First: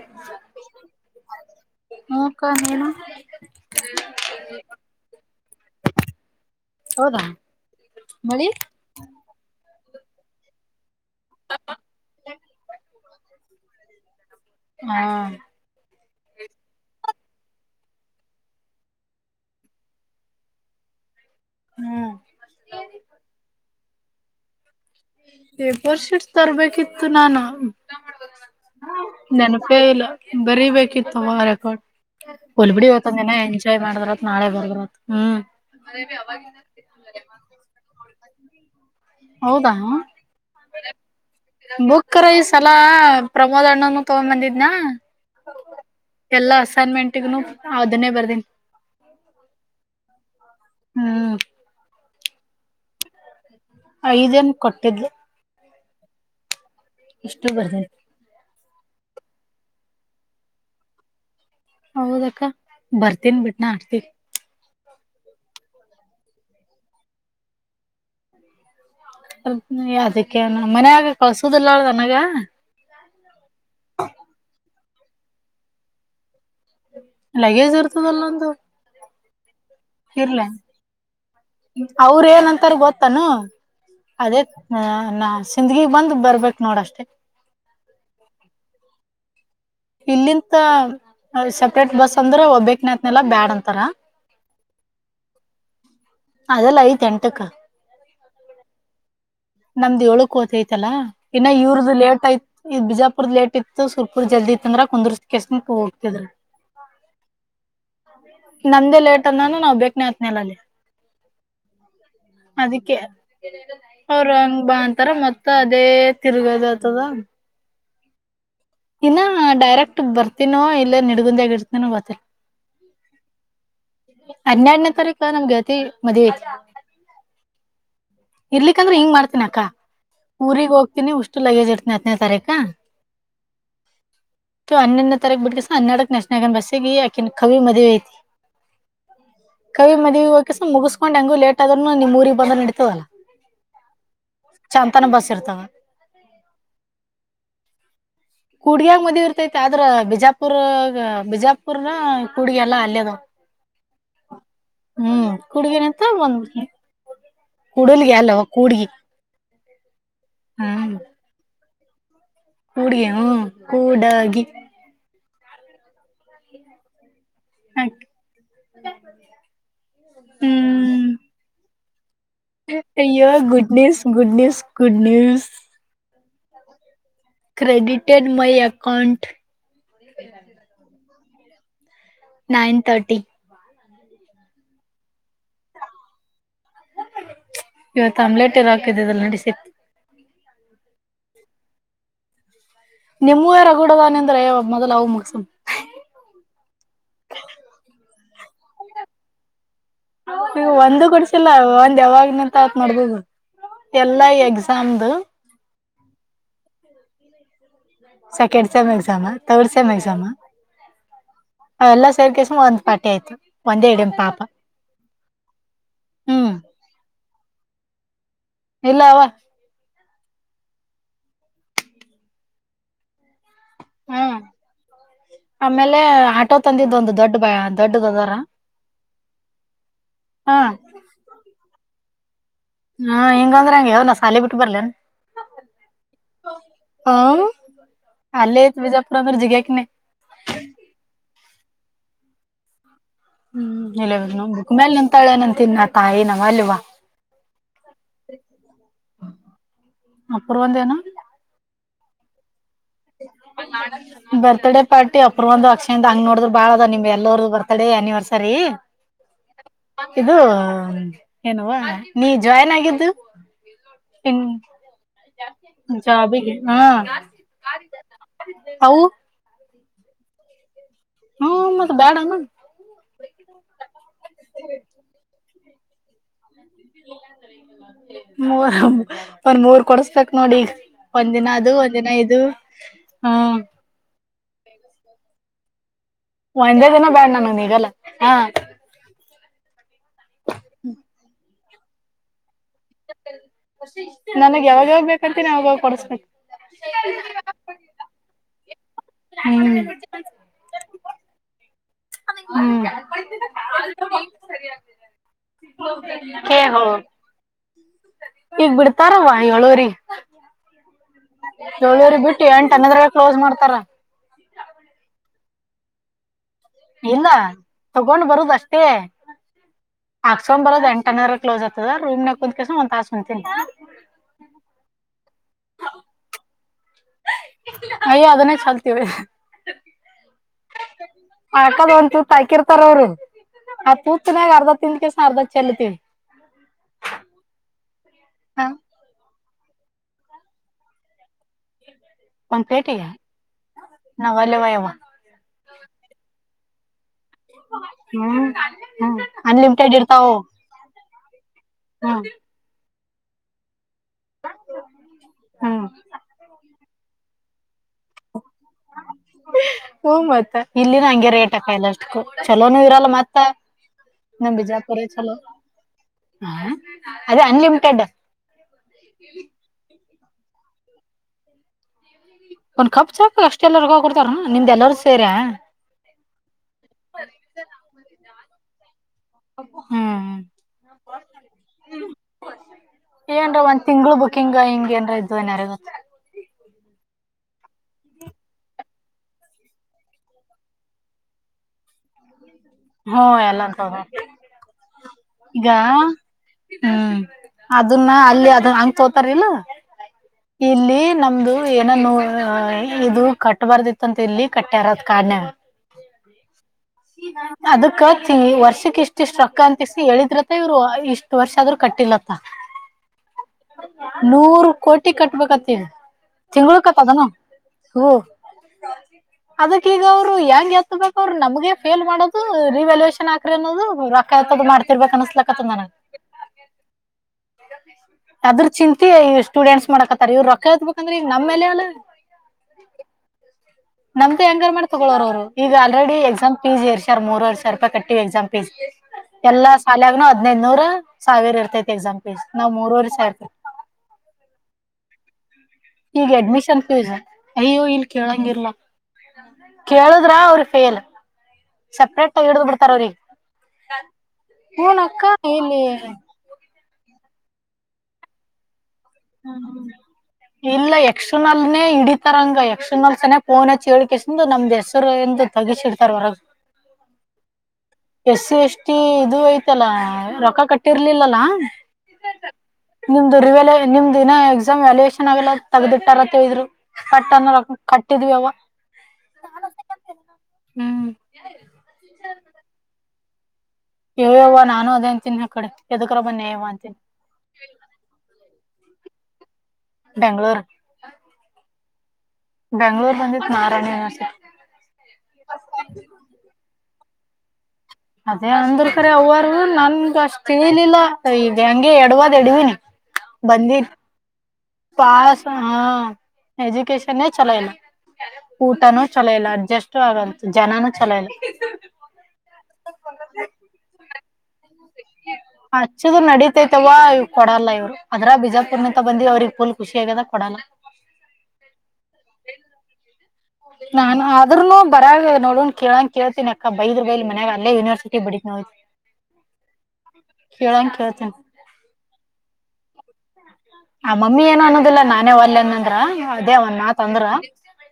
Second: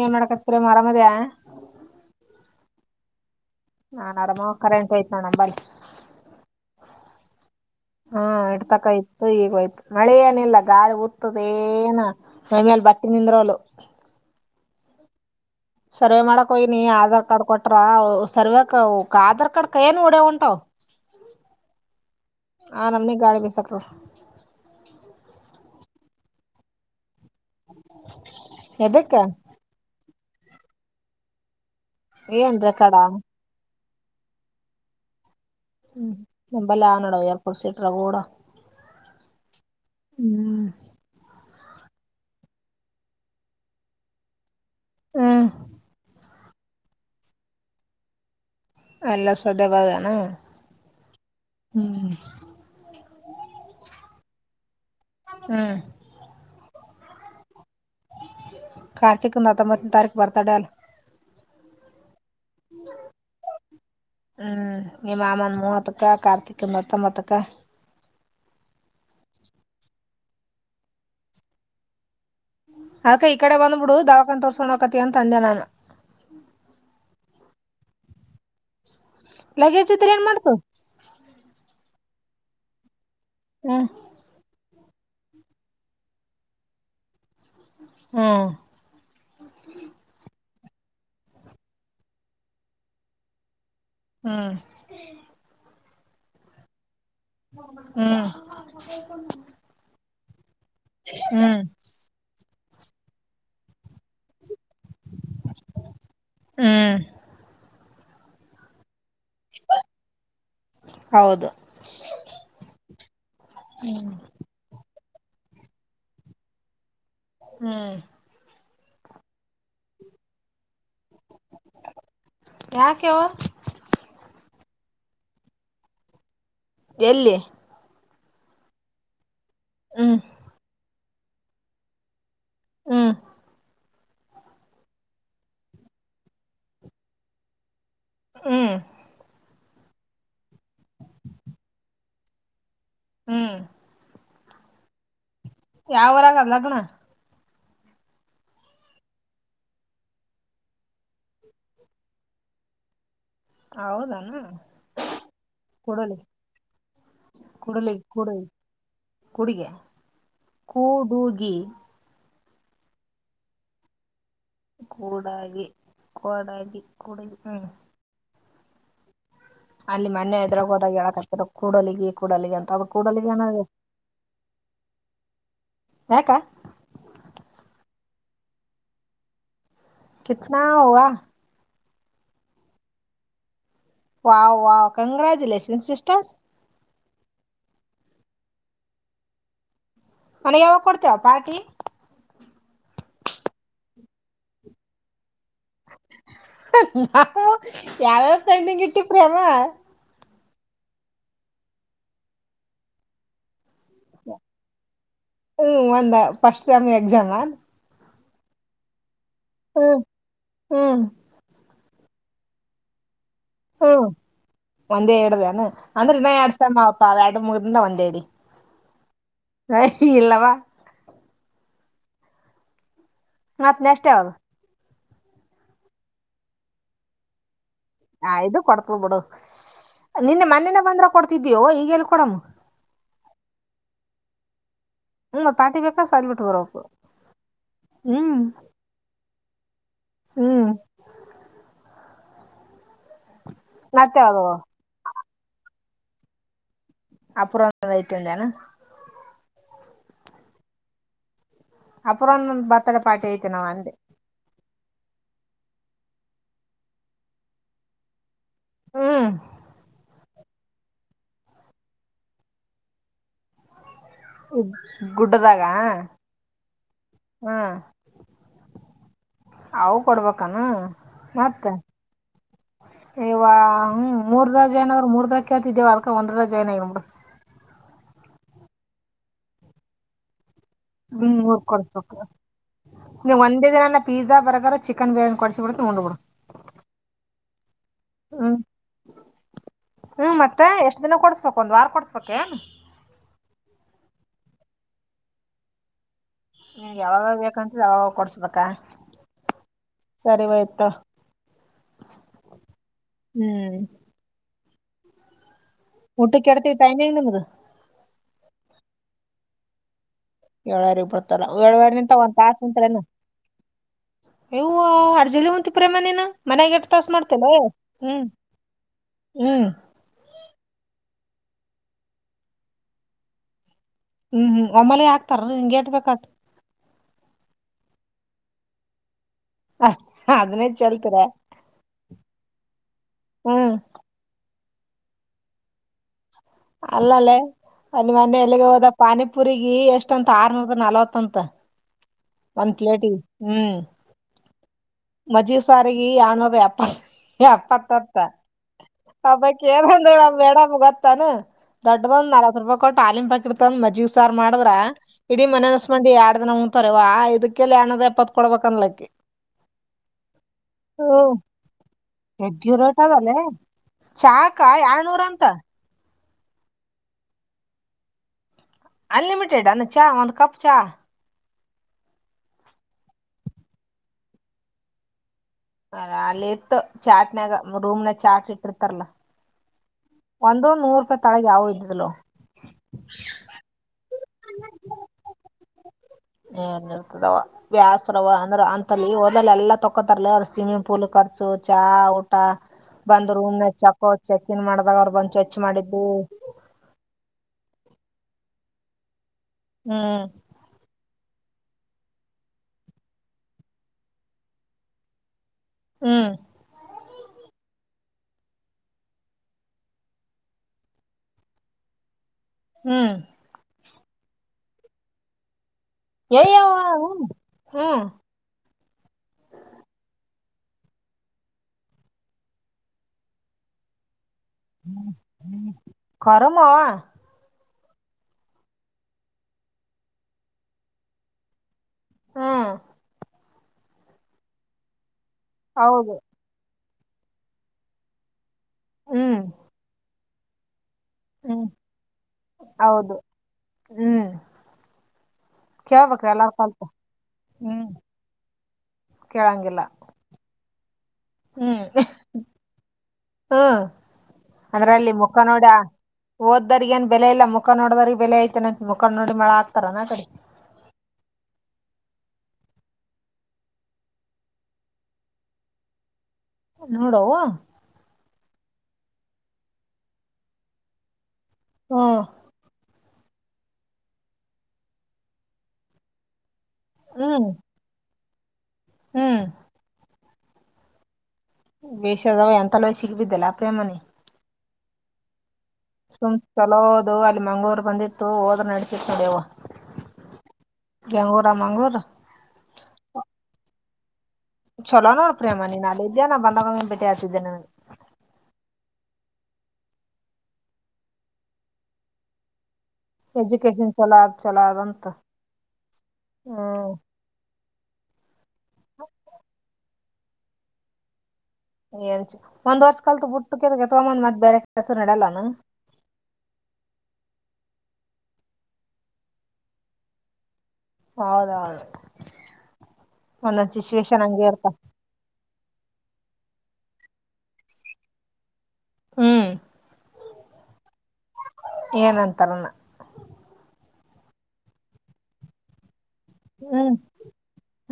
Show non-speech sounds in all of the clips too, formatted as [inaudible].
ಏನ್ ಮಾಡಕತ್ತರಿ ಆರಮದಿ ಎನು ನಾನ್ು ಆರಾಮ ಕರೆಂಟ್ ಹೋಯ್ತಾ ನಂಬಲ್ಲಿ ಹೌದಾ ಹಾ ಮಳಿ ಇಡ್ತಕ ಇತ್ತು ಈಗೋಯ್ತು ಮಳೆ ಏನಿಲ್ಲ ಗಾಳಿ ಹೊದ್ತೆದೆ ಮೇಲ್ ಬಟ್ಟೆ ನಿಂದ್ರೋಳ ಹಾ ಸರ್ವೇ ಮಾಡಾಕ್ ಹೋಯಿನಿ ನೀ ಆಧಾರ್ ಕಾರ್ಡ್ ಕೊಟ್ರ ಸರ್ವಕ್ ಆಧಾರ್ ಕಾರ್ಡ್ ಕ ಏನ್ ಹೊಡವ ಉಂಟಾವ ಹ್ಮ್ ಆ ನಮನೆ ಗಾಳಿ ಬಿಸಕಟ ಎಫೋರ್ಶೀಟ್ ತರ್ಬೇಕಿತ್ತು ನಾನು ಎದಕ್ಕ ನೆನಪೇ ಇಲ್ಲ ಬರಿೀಬೇಕಿತ್ತವ ರೆಕಾರ್ಡ್ ಏನ್ ಹೊುಲ್ಬಿಡಿ ರೆಕಾರ್ಡ ಈವತ್ ಒಂದ್ ದಿನ ಎಂಜಾಯ್ ಮಾಡಿದರತ್ ನಾಳೆ ಬರ್ರತ್ ಹ್ಮ್ ಹ್ಮ್ ತುಂಬಲ್ಲಾ ನೋಡವ ಯಾರ್ಪೂರ್ಸೆಟ್ರ ೋಡ ಹೌದಾ ಬುಕ್ ಅರಾ ಐಸ್ ಸಲಾ ಪ್ರಮೋದ್ ಅಣ್ಣನು ತಗೊಂಡ್ ಬಂದಿದ್ನಾ ಹಾ ಎಲ್ಲಾ ಅಸೈನ್ಮೆಂಟ್ಗನು ಅದನ್ನೇ ಬರ್ದೀನಿ ಎಲ್ಲ ಸದವಾದಾನ ಹ್ಮ್ ಹ್ಮ ಐದನ್ ಕೊಟ್ಟಿದ್ದೆ ಹ್ಮ್ ಎಷ್ಟು ಬರ್ದ ಕಾರ್ತಿಕ್ ನತ್ತೊಂಬತ್ತ ತಾರೀಕು ಬರ್ತಾಡಲ್ಲ ಹೌದಕ್ಕ ಬರ್ತನ್ ಬಿಟ್ಟನ ಆಡ್ತಿ ಹಗೆ ಮಾಮನ್ ಮೂವತ್ತಕ್ಕ ಕಾರ್ತಿಕ್ ಮೂತ್ತಂಬತ್ತಕ್ಕ ಅ ಅದಕ್ಕೆ ಮನ್ಯಾಗ ಕಳ್ಸುದಿಲ್ಲ ಅ ನನಗ ಆಕ ಇಕಡೆ ಬಂದಬುಡು ದವಾಖನ್ ತೋರ್ಸೋಣ ಕತಿ ಅಂತ ಅಂದೆ ನಾನ ಲಗೇಜ್ ಇರ್ತದಲ್ಲೊಂದು ಲಗೇಜ್ ಇದ್ರ ಏನ್ ಮಾಡ್ತು ಅವ್ರ ಏನ್ ಅಂತಾರ ಗೊತ್ತಾನ ಹ್ಮ್ ಅದೇ ಹ ನಾ ಸಿಂದಗಿಗ್ ಬಂದ ಬರ್ಬೇಕಕ್ ನೋಡ ಅಷ್ಟೇ ಹ್ಮ್ ಇಲ್ಲಿಂತ ಸಪ್ರೇಟ್ ಬಸ್ ಅಂದ್ರೆ ಒಬ್ಬಕ್ನತ್ನೆಲ್ಲಾ ಬ್ಯಾಡ್ ಅಂತಾರ ಹ್ಮ್ ಅದೆಲ್ಲ ಐತೆ ಹಾ ನಮ್ದ್ ಏಳು ಕೋತ ಐತಲ್ಲ ಇನ್ನ ಇವದ ಲೇಟ್ ಆಯತ್ ಇ ಬಿಜಾಪುರ್ದ ಲೇಟ್ ಇತ್ತು ಸುರ್ಪುರ್ ಜಲ್ದಿ ಚಂದ್ರ ಕುಂದರ್ಸ ಕೆಸ ಹೋಗ್ತಿದ್ರ ಹ್ಮ್ ನಂದೇ ಲೇಟ್ ತನ್ನಾನು ನಾವ್ ಬಕ್ ನವತ್ನೇಲಲ್ಲಿ ಹೌದು ಅದಕ್ಕೆ ಅವರು ಹಂಗ್ ಬಾ ಅಂತಾರ ಮತ್ತತ್ ಅದೇ ತಿರುಗೋದ ಹ್ಮ್ ಇನ್ನ ಡೈರೆಕ್ಟ್ ಬರ್ತೀನ ಇಲ್ಲ ನಿಡಗುಂದ ಆಗ ಗತಿ ಯಾಕೆವ ಹನ್ನೆರಡನೇ ತಾರೀಕು ಕ ನಮಗೆತಿ ಮದ ಎಲ್ಲಿ ಇರ್ಲಿಕ್ಕ ಅಂದ್ರೆ ಹಿಂಗ ಮಾಡ್ತಿನಿ ಅಕ್ಕ ಹ್ಮ್ ಊರಿಗೆಗ್ ಹೋಗತನಿ ಉಷ್ಟು ಲ ಏಜ್ ಇಡ್ತೀನಿ ಹತ್ತನೇ ತಾರೀಕು ಹಾ ಹ್ಮ್ ಸೊ ಹನ್ನೊನ ತಾರೀಕ್ ಬಿಟ್ಟಗಸ ಹನ್ನಡಕ್ ನಾಶನ ಆಗ ಬಸ್ಸಗ ಯಕನ್ ಕವಿ ಮದಿ ಯಐತಿ ಹ್ಮ್ ಕವಿ ಮದಿ ಹೋಗಕಸ ಮುಗಸ್ಕೊಂಡ್ ಹೆಂಗ ಲೇಟ್ ಆದದನು ನಿಮ್ಮ ಊರಿಗೆ ಬಂದ ಇಡ್ತದಲ್ಲಾ ಹ್ಮ್ ಚಂತನ ಬಸ ಯಾವರಾಗ ಲಗ್ನ ಕೂಡ್ಗಿಯಾಗ ಮದ್ವಿ ಇರ್ತೈತಿ ಆದ್ರ ಬಿಜಾಪುರ್ ಬಿಜಾಪುರ್ನ ಕೂಡ್ಗ ಎಲ್ಲಾ ಅಲ್ಲಯದ ಹೌದಾನ ಕೂಡ್ಗಿನಂತ ಕುಡಲಿ ಒಂದ್ ಕುೂಡಲಿ ಕೂಡಲ್ಗಿ ಅಲ್ಲವ ಕೂಡಲಿ ಕೂಡ್ಗಿ ಕುಡಿಗೆ ಕೂಡುಗಿ ಹೂಡ್ಗ ಹ ಕುಡಾಗಿ ಕೂಡಾಲಿ ಕಡಾಲಿ ಕೂಡ ಹ್ಮ ಅ ಅಲ್ಲಿ ಮನೆ ಅದ್ರಾಗ ಹೊರ ಎಕ್ತರ ಕೂಡೋಲಿಗೆ ಅಯ್ಯೋ good news good news good news ಯಕ ಕ್ರೆಡಿಟೆಡ್ ಮೈ ಅಕಾೌಂಟ್ ಕತನಾ ಹ ನೈನ್ ತರ್ಟಿ ವಹ್ ವಹ್ ಕಂಗ್ರಾಜುಲಷನ್ ಸಿಸರ್ ಇವತ್ತು ಆಮ್ಲೆಟ್ ಇರ್ ಹಾಕ್ದೆಲ್ಲ ನಡಸತಿ ಅಣ್ಣ ಯಾವಾಗ ಕೊಡ್ತೇವ ಪಾರ್ಟಿ ನಿಮ್ಮೂ ರಗೂಡದಾನೆ ಅಂದ್ರೆ ಮೊದಲ ಅವು ಮುಗಸ ನಾವು [unintelligible] ಈಗ ಒಂದು ಕೊಡ್ಸಿಲ್ಲ ಒಂದ್ ಯಾವಾಗನಂತ ಆತ್ ಮಾಡ್ದುದು ಎಲ್ಲಾ ಎಕ್ಸಾಮ್ದ ಹ್ಮ್ ಫಸ್ಟ್ ಎಕ್ಸಾಮ್ ಅ second sem exam third sem exam ಹ್ಮ್ ಸರ್ ಕೆಸ್ ಒ ಪಾ ಆಯತು ಹ್ಮ್ ಒಂದೇ ಹೇಳಡ್ದಾನ ಅಂದ್ರೆ ನ ಹ್ಮ್ ಎಡ್ಸಮ್ಮ ಅಪ್ಪ್ಯಾಡು ಮುಗ್ದಿಂದ ಒಂದೇ ಹೇಳಡಿ ಎಲ್ಲವಾ ಹ ಇಲ್ಲವಾ ಮತ್ ನ ಅಷ್ಟ ಯಾವದು ಹ್ಮ್ ಆಮೇಲೆ ಆಟೋ ತಂದಿದ್ದ ಒಂದು ದೊಡ್ಡ ಬ ಅ ಹ ಇದು ಕೊಡ್ತ ಬಿಡು ನಿನ್ನೆ ಹಾ ಮನೆನ ಬಂದ್ರ ಕೊಡ್ತಿದ್ಯೋ ಈಗಲ್ ಕೊಡಮ್ಮ ಹಾ ಹಿಂಗಂದ್ರ ಹಂಗಗೆ ಯವ್ನ ಸಾಲಿ ಬಿಟ್ಟ ಬರ್ಲನ್ ಹ್ಮ್ ಪಾರ್ಟಿ ಬೇಕಾ ಸಲ್ ಬಿಟ್ಟು ಬರೋಕು ಹ ಹ್ಮ್ ಅಲ್ಲ ತಿಪರಫರ ಜಗ ಹ್ಮ್ ಹ್ಮ್ ಮತ್ತೆ ಇಲ್ಲವ ಯಾವ್ದು ನ ಬುಕ್ ಮೇಲೆ ನಂತಳನ ಅಂತನ್ ತಾಯಿ ನವ ಅಲ್ವಾ ಅಪ ಅತಂದಣ ಅಪರ್ವಂತ ಏನ ಅಪರ ಬ ಬರ್ಥಡೇ ಪಾರ್ಟಿ ಪ ಒಂದು ಅಕ್ಷಯಿಂದ ಹಂಗ್ ನೋಡಿದ್ರ ಬಾಳ ಅದ ನಿಮ್ಗೆ ಎಲ್ಲರ ಬರ್ತಡೇ ಅನಿವರ್ಸರಿ ಹ್ಮ್ ಇದು ಏನುವಾ ನೀ ಜಾಯಿನ್ ಆಗಿದ್ದು ಗುಡ್ಡದಾಗ ಹ ಜಾಬ ಹ ಹ್ಮ್ ಹೌ ಅವು ಕೊಡ್ಬೇಕಾನ ಮತ್ತೆ ಮತ್ತ ಬ್ಯಾಡನ ಇವ ಹ್ಮ ಮೂರ್ ದಜೆ ಏನ್ರ ಮೂರ್ ದ ಕತಿದ್ದೇವ ಅಲ್ಕ ಒಂದ್ರ ಜಾಯ್ನ್ ಆಗಿ ನ್ದು ಮೂರ್ ಒಂದ ಮೂರ್ ಕೊಡಸ್ಬೇಕ ನೋಡಿ ಒಂದ್ ದಿನ ರ್ ಅದು ಒಂದ್ ದಿನ ಕೊಡ್ಸಕ ಇದು ನೀವು ಹ್ಮ್ ಒಂದೇ ದಿನ ಪೀ ಬೀಜ ಬರಗಾರು ಚಿಕನ್ ಬಿರಿಯಾನಿ ಕೊಡಿಸ್ಬಿಡ್ತೀನಿ ಉಂ ಬೋಡು ಒಂದೇ ದಿನ ಬ್ಯಾಡ ನಾನುನ್ ಈಗಲ್ಲ ಹಾ ಹ್ಮ ಮತ್ತೆ ಎಷ್ಟ್ ದಿನ ಕೊಡ್ಸ್ಬೇಕಕ್ ಒಂದ್ ವಾರ ಕೊಡ್ಸ್ಬೇಕೇ ನನಗ್ ಯಾವಾಗಾಗ್ ಬೇಕಂತೀನಿ ಯಾವಾಗ ಕೊಡಸ್ಕು ನಿಮ್ಗೆ ಯಾವಾಗ ಬೇಕಂತ್ರೆ ಯಾವಾಗ ಕೊಡ್ಸ್ಬೇಕಾ ಹ್ಮ್ ಸರಿ ಹೋಯ್ತು [unintelligible] ಹ್ಮ್ ಊಟಕ್ಕೆ ಇಡ್ತೀವಿ ಟೈಮಿಂಗ್ ನಿಮ್ದು ಈಗ್ ಬಿಡ್ತಾರವಾ ಹೇಳಳೋರಿ ಏಳ್ವರಿ ಬಡ್ತಾರ ಏಳ್ವರಿ ನಿಂತ ಒಂದ್ ಬಿಟ್ಟು ತಾಸು ಎಂಟ ಉಂತರನು ಅನ್ನೋದ್ರಾಗ ಕ್ಲೋಸ್ ಮಾಡ್ತಾರ ವು ಹರ್ಜಲಿ ಹಂತ ಪ್ರಮಾಣ ನ ಇಲ್ಲ ತಗೊಂಡ್ ಬರದ ಅಷ್ಟೇ ಹ್ಮ್ ಹಾಕ್ಸ್ಕೊಂಡ್ ಬರದ ಎಂಟನರ್ ಕ್ಲೋಸ್ ಆಗ್ತದ ರೂ ಕುಂದ್ ಕೆಸ ಒಂದ್ ತಾಸಸ್ ಹೊಂತೀನಿ ಹ್ಮ್ ಹ್ಮ್ ಒಮ್ಮಲೆ ಹಾಕ್ತಾರ ನಿಗೆಟ್ ಬಟ್ ಅಯ್ಯ ಅದನ್ನೇ ಚಲ್ತೀವಿ ಹ ಅದನ್ನೇ ಚೆಲ್ತೀರ ಆಕದ ಒಂದ್ ತೂತ ಹಾಕಿರ್ತಾರ ಅವರು ಹ್ಮ್ ಆ ತೂತನ್ಯಾಗ ಅರ್ಧತ್ ತಿ ಕೆ ಸಾರ ಬ ಚಲತ ಅಲ್ಲಲ್ಲೇ ಅಲ್ಲಿ ಮೊನ ಎಲ್ಲಿಗೆ ಹೋದ ಪಾನಿ ಪುಗಿ ಎಷ್ಟಂತ ಆರ್ನೂರ ನಲ್ವತ್ಂತ ಒಂದ್ ಪ್ಲೇಟ್ಿ ಹ್ಮ್ ನಾವಲ್ಲವ ಯವ್ವ ಮಜ್ಜಿ ಸಾರಿಗೆ ಆಾಣೋದ ಎಪ್ಪತ್ತೊತ್ತ ಹ್ಮ್ ಹ್ಮ್ ಹಬ್ಬಕ್ ಅನ್ಲಿಮಿಟೆಡ್ ಏನಂದ್ರ ಇರ್ತಾವ ಮೇಡಮ್ ಗೊತ್ತ ಾನ ದೊಡ್ಡಂದ ಹ್ಮ್ ನಲ್ವ ರೂಪಾಯಿ ಕೊಟ್ಟಟಾಲಿಮ್ಾಕಿರ್ತಾನ ಮಜಿ ಸಾರ್ ಮಾಡಿದ್ರ ಇಡೀ ಮನೆ ಅನ್ಸ್ ಹ್ಮ್ ಮಾಡಂಡಿ ಎರಡ್ ದಿನ ಹ್ತಾರೆವಾ ಇದಕ್ಕೆಲ್ಲ ಹ್ಮ ಮತ್ತ ಇಲ್ಲಿನ ಹಂಗೆ ಹ್ಮ್. ರೇಟ್ಕ ಎಲ್ಲ ಜಗ್ಗಿ ಚಲೋನು ರೇಟ್ ಇರಲ್ಲ ಅದಲ್ಲೇ ಮತ್ತ ನ್ ಚಾಕ ಬಿಜಾಪುರ ಎರಡ್ನೂರ ಚಲೋ ಅಂತ ಹ ಅದು ಅನ್ಲಿಮಿಟೆಡ್ ಅನ್ಲಿಮಿಟೆಡ್ ಅಂದ ಚಾ ಒಂದು್ ಕಪ್ ಚಾ ಒಂದ್ ಕಪ್ ಸಾಕ ಅಷ್ಟ ಎಲ್ಲರಿಗೋಗ ಕೊಡ್ತಾರ ನಿಮ್ದ ಎಲ್ಲರೂ ಸೇರ ಅಲ್ಲಿ ಬಿಡ್ತರ್ಲ ಹ್ಮ್ ಒಂದ ನೂರು ರೂಪಾಯಿ ತಳಗ್ ಯಾವ ಇದ್ದದಲು ಏನ್ರ ಒಂದ್ ತಿಂಗ್ಳ ಬುಕಿಂಗ್ ಹಿಂಗ ಏನ್ರ ಇದ್ದ್ ಏನ್ಾರ ಗೊತ್ತ ಏನ್ ಇರ್ತದವ ವ್ಯಾಸ್ರವ ಅಂದ್ರ ಅಂತಲ್ಲಿ ಹಓದಲ್ಲ ಎಲ್ಲಾ ತೊಕೋತಾರಲ ಅವರು ಸ್ವಿಮ್ಮಿಂಗ್ ಪೂಲ್ ಸು ಚಾ ಊಟಾ ಹ್ಞೂ ಎಲ್ಲ ಬಂದ್ರುೂಮೆ ಚಕ ತಗೋ ಚೆಕನ್ ಮಾಡ್ದಾಗ ಅವ್ರು ಬಂದು ಚವಚ್ ಈಗ ಮಾಡಿದ್ದವಿ ಹ್ಮ್ ಅದನ್ನ ಅಲ್ಲಿ ಅದನ್ನ ಹಂಗ ತೋತಾರಲ್ಲ ಹ್ಮ್ ಇಲ್ಲಿ ನಮ್ದು ಏನನುೋ ಇದು ಕಟ್ಟಬಾರ್ದಿತ್ತಂತ ಇಲ್ಲಿ ಕಟ್ಟ್ಯಾರದ್ ಕಣ ಹ್ಮ್ ಅದ ಕತೀಿ ವರ್ಷಕ್ ಇಷ್ಟ ಇಷ್ಟು ರೊಕ್ಕ ಅಂತಿಸಿ ಹೇಳಿದ್ರತ್ತ ಇವ್ರು ಇಷ್ಟು ವರ್ಷ ಆದ್ೂ ಕಟ್ಟ ಕಾಟಿಲತಾ ಹ್ಮ್ ನೂರು ಕೋಟಿ ಕಟ್ಬೇಕತ್ತ ಏಯವ್ವ ತಿಂಳ ಕತ್ತದನ ಹ್ಮ್ ಹ್ಮ್ ಹ ಅದಕ್ಕ ಈಗ ಅವರು ಯ ಎತ್ತ ಬ ಅವ್ರ ನಮಗೆ ಫೇಲ್ ಮಾಡೋದು ರಿವ್ಯಾಲ್ಯಷನ್ ಆಾ್ರರಿ ಅನ್ನೋದು ಾಯ್ತದು ಮಾಡ್ತಿರ್ಬೇಕಕ್ ಅನ್ಸ್ಲಕ್ಕತ್ ನನಗ್ ಕರಮವ ಅದ್ರ ಚಿಂತೆ ಸ್ಟೂಡೆಂಟ್ಸ್ ಮಾಡಕತ್ತಾರೆ ಇವ್ ರೊಕ್ಕ ಹತ್ತಬೇಕಂದ್ರೆ ನಮ್ಮ ಮೇಲೆ ಅಲ್ಲ ಹ್ಮ್ ನಮ್ದು ಹೆಂಗಾರ ಮಾಡ್ ತಗೊವರ ಅವರು ಈಗ ಆಲ್ರೆಡಿ ಹೌದು ಎಕ್ಸಾಮ್ ಪಿ ಜಿ ಇರ್ಿ ಸರ್ ಮೂರ್ವರ್ ಸಾವರ ರೂಪಾಯಿ ಕಟ್ಟಿವ ಎಕ್ಸಾಮ್ ಫೀಸ್ ಹ್ಮ್ ಎಲ್ಲಾ ಸಾಲಾಗನು ಹದ್ೈದ್ನೂರ್ ಹ್ಮ್ ಸಾವಿರ ಇರ್ತೈತಿ ಎಕ್ಸಾಮ್ ಪೀಸ್ ನಾವ್ ಹೌದು ಮೂರ್ವರ್ಷ ಇರ್ತೆತಿ ಹ್ಮ್ ಕೇಳ್ಬೇಕ್ರಿ ಈಗ ಎಲ್ಲಾರ್ ಅಡ್ಮಿಷನ್ ಕಲ್ತ್ ಫೀಸ್ ಅಯ್ಯೋ ಹ್ಮ್ ಇಲ್ ಕೇಳಂಗಿರ್ಲಾ ಕೇಳಂಗಿಲ್ಲ ಕೇಳುದ್ರಾ ಅವ್ರ ಫೇನ್ ಹ್ಮ್ ಸಪ್ರೇಟ್ಗ ಹಿಡ್ದು ಬಿಡ್ತಾರ ಅವ್ರ ಹ್ಮ್ ಅಂದ್ರ ಅಲ್ಲಿ ಮುಖ ನೋಡ ಓದ್ದ್ರಗ ಏನ್ ಬೆಲೆ ಇಲ್ಲ ಮುಖ ನೋಡ್ದ್ರ ಬೆಲೆ ಐ್ತೆನಂತೆ ಹ ಇಲ್ಲ ಯಕ್ಷನ್ ಅಲ್ನೇ ಇಡ ಇತಾರಂಗ ಯಕ್ಷಣಲ್ ಸನನೆ ಪೋ ಚಿಳ್ ಕಸಂದು ನಮ್ದ್ ಹೆಸರು ಎಂದ ತಗಸಿ ಇಡ್ತಾರ್ ಹೊರಗ ನೋಡೋ ಹಸಿ ಎಷ್ಟಿ ಇದು ಐತಲ್ಲ ರೊಕ್ಕ ಕಟ್ಟಿರ್ಲಿಲ್ಲಲಾ ಹ್ಮ ನಿಮ್ದು ರಿವಲ್ಯ ನಿಮ್ದುಿನ ಎಕ್ಸಾಮ್ ವ್ಯಾಲ್ಯೇಷನ್ ಆಗೆಲ್ಲ ತಗದಿಟ್ಟಾರಂತ ಹೇಳಿದ್ರು ಹ್ಮ್ ಪಟ್ಟನ್ನು ರ ಕಟ್ಟಿದವಿವಾ ಹ್ಮ್ ಹ್ಮ್ ಬೇಷ ಅದಾವ ಎಂತಲ್ಲ ಸಿಗ್ಬಿದ್ದಲ್ಲ ಪ್ರೇಮನಿ ಎ ಯ್ಯವ್ ನಾನು ಅದೇ ಅಂತಿನಲ್ಲ ಸುಮ್ ಚಲೋದು ಅಲ್ಲಿ ಮಂಗಳೂರ್ ಬಂದಿತ್ತು ಹೋದ್ರ ನಡತಿತ್ತು ನೋಡ್ಯವ್ವ ಬೆಂಗ್ಳೂರ್ ಬೆಂಗ್ಳೂರ ಹಾ ಮಂಗಳೂರ ಬೆಂಗ್ಳೂರ್ ಬಂದಿತ್ ನಾರಾಯಣಿಸ ಚಲೋ ನೋಡ್ ಪ್ರೇಮ ನೀನ್ ಅಲ್ಲಿ ಇದ್ಯಾ ನಾ ಬಂದಗಮ್ಮಿ ಬೆಟ್ಟಿತ್ತಿದ್ದ ನಿನಗ ಅದೇ ಅಂದ್ರ ಕರೆ ಅವ್ವರು ನನ್ ಅಷ್ಟ ತಿಳಲಿಲ್ಲ ಹೆಂಗೆ ಎಡವದ್ ಎಡವಿನಿ ಎಜುಕೆಷನ್ ಚಲೊ ತ್ ಪಸ್ಸಾ ಹಾ ಹ್ಮ್ ಎಜುಕೇಶನ್ ಚಲೋ ಇಲ್ಲ. ಊಟನೂ ಚಲೋ ಇಲ್ಲ ಅಡ್ಜಸ್ಟ್ ಆಗಲ್ ಜನಾನೂ ಚಲೋ ಇಲ್ಲ. ಏನ್ಚು ಒಂದ್ ವರ್ಷ ಕಲ್ತು ಬಿಟ್ಟು ಕೆರೆ ಕಿತ್ತೊಗೊಂದ್ ಮತ್ತ್ ಬೇರೆ ಕೆಲ್ಸ ನಡಲ್ಲಾನ ಹಚ್ಚಿದ್ ನಡತೈತವಾ ಇವ ಕೊಡಲ್ಲ. ಅದ್ರ ಬಿಜಾಪುರ್ನಂತ ಬಂದಿವಿ ಅವ್ರಿಗೆ ಫುಲ್ ಖುಷಿ ಆಗದ ಕೊಡೋಲ್ಲ. ಹೌದಾ ನಾನ್ ಆದ್ರನು ಬರಗ ನೋಡು ಕೇಳಂಕ್ ಕೇಳತಿನ ಅಕ್ಕ ಬೈದ್ರ ಬೈಲಿ ಮನೆಗೆ ಅಲ್ಲೆ ಯೂನಿವರ್ಸಿಟಿಗ ಬಡಿತೀನಿ ನೋಗಿ. ಹ್ಮ್ ಕೇಳಂ ಕೇಳ್ ಏನಂತಾನಮ್ಮ ಆ ಮಮ್ಮಿ ಏನು ಅನ್ನೋದಿಲ್ಲಾ ನಾನೇ ಒಲ್ಲನಂದ್ರ ಅದೇ ವಂದ ಹ್ಮ್ ಮಾತ್ ಅಂದ್ರ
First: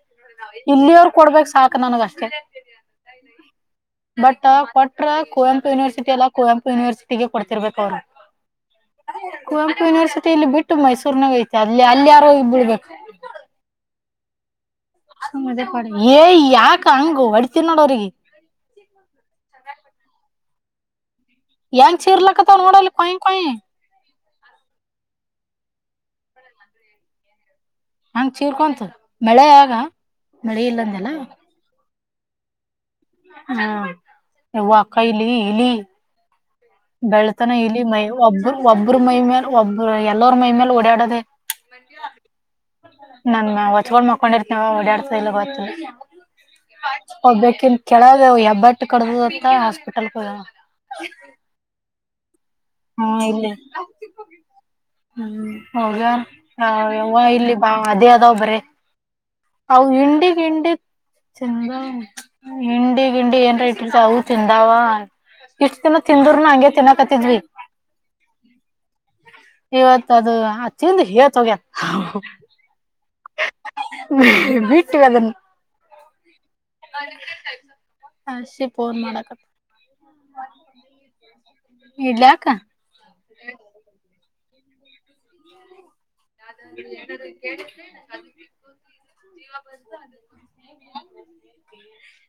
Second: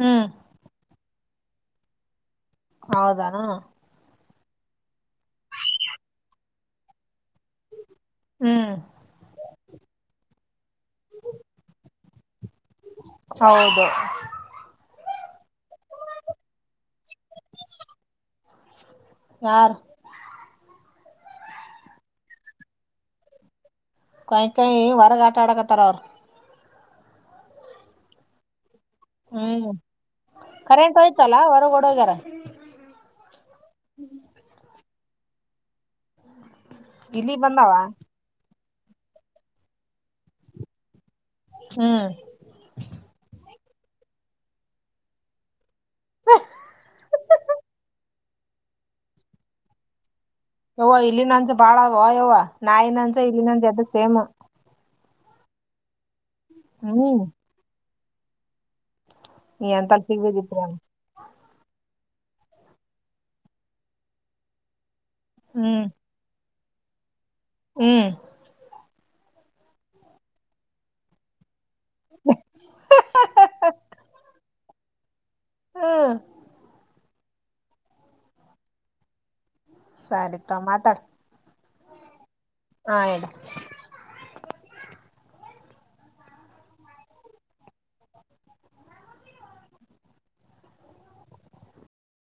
ಹ್ಮ್ ಇಲ್ಲಿಯರು ಕೊಡ್ಬೇಕ್ ಸಾಕ ನನಗ ಅಷ್ಟೇ. ಹೌದಾನ ಬಟ್ ಕೊಟ್ರ ಕುವೆಂಪು ಯುನಿವರ್ಸಿಟ ಎಲ್ಲ ಕುವೆಂಪು ಯೂನಿವರ್ಸಟಿ ಟ್ಟಿಗೆ ಕೊಡ್ತಿರ್ಬೇಕ ಅವ್ರು ಹ್ಮ್ ಕುವೆಂಪು ಯನಿವರ್ಸಿಟಿಲ್ಲಿ ಬಿಟ್ ಮೈಸೂರ್ನಾಗ ಐತೆ ಅಲ್ಲಿ ಅಲ್ಲಿ ಯಾರೋಗಿ ಬಿಳಬೇಕು ಹೌದು ಏ ಯಾಕ ಹಂಗ ಹೊಡ್ತೀನ್ ನೊಡವರಿಗೆ ಯಾರು ಹೆಂಗ ಚೀರ್ಲಕ್ಕತ್ತವ ನೋಡಲ್ಲಿ ಕೊಯ್ಯ ಕೊಯ್ಯ ಕಾಯ್ಕಾಯಿ ವರಗ ಆಟ ಅಡಕ್ಕತರ ಅವರು ಹಂಗ ಚೀರ್ಕೊಂತ ಮಳೆ ಹ್ಮ್ ಆಗ ಮಳೆ ಕರೆಂಟ್ ಇಲ್ಲಂದಲ್ಲ ಹೋಯ್ತಲ್ಲ ಹೊರಗ್ ಓಡೋಗ್ಯಾರ ಹ್ಮ ಯವ್ವ ಕೈಲಿ ಇಲಿ ಬೆಳತನ ಇಲಿ ಮೈ ಒಬ್ಬರು ಒಬ್ಬರು ಮೈ ಮೇಲ್ ಒಬ್ಬರು ಎಲ್ಲರ ಮೈ ಮೇಲೆ ಓಡಾಡೋದೆ ಹ್ಮ್ ನನ್ ಹೊಚ್ಕೊಂಡ ಮಕೊಂಡಿರ್ತೇವ ಓಡಾಡ್ತ ಇಲ್ಲ ಗೊತ್ತಿಲ್ಲ. ಒಬ್ಬಕಿನ ಕೆೇಳಗ ಎಬ್ಬಟ್ಟ ಕಡ್ದದತ್ತ ಹಾಸ್ಪಿಟಲ್ ಹೋಗ್ಯಾವ ಯವ್ವ ಇಲ್ಲಿನಂಜ ಬಾಳದ ವಯವ್ವ ನಾಯಿನಂಜ ಇಲ್ಲಿನಂಜ ಎಡ್ಡು ಸೇಮ್ ಹೋಗರ ಯವ್ವ ಹ್ಮ್ ಇಲ್ಲಿ ಬಾ ಅದೇ ಅದಾವ ಬರೆ ಅವು ಎಂತಲ್ ಹಿಂಡಿ ಸಿಗ್ಬೇಕಿತ್ರಿ ಇಂಡಿ ಚಂದ ಹಿಂಡಿ ಗಿಂಡಿ ಏನ್ ಇಟ್ರ್ತ ಅವು ತಿಂದಾವ ಇಷ್ಟ್ ಹ್ಮ್ ದಿನ ತಿಂದರು ನ ಹಂಗೇ ತಿನ್ನಕತ್ತಿದ್ವಿ ಹ್ಮ್ ಇವತ್ ಅದು ಅ ತಿಂದು ಹೆತ್ ಹೋಗ್ಯಾರ [unintelligible] ಹ ಬಿಟ್ಟಿವಿ ಅದನ್ನ ಹ್ಮ್ ಹಾಸಿ ಫೋನ್ ಮಾಡಕತ್ತ ಸರಿ ತೊ ಮಾತಾಡ್ ಇಡ್ಲಾಕ್ಕ ಆಯಿಡು ಅ ಏನಾರ ಕೇಳಿದ್ರ [unintelligible] [unintelligible]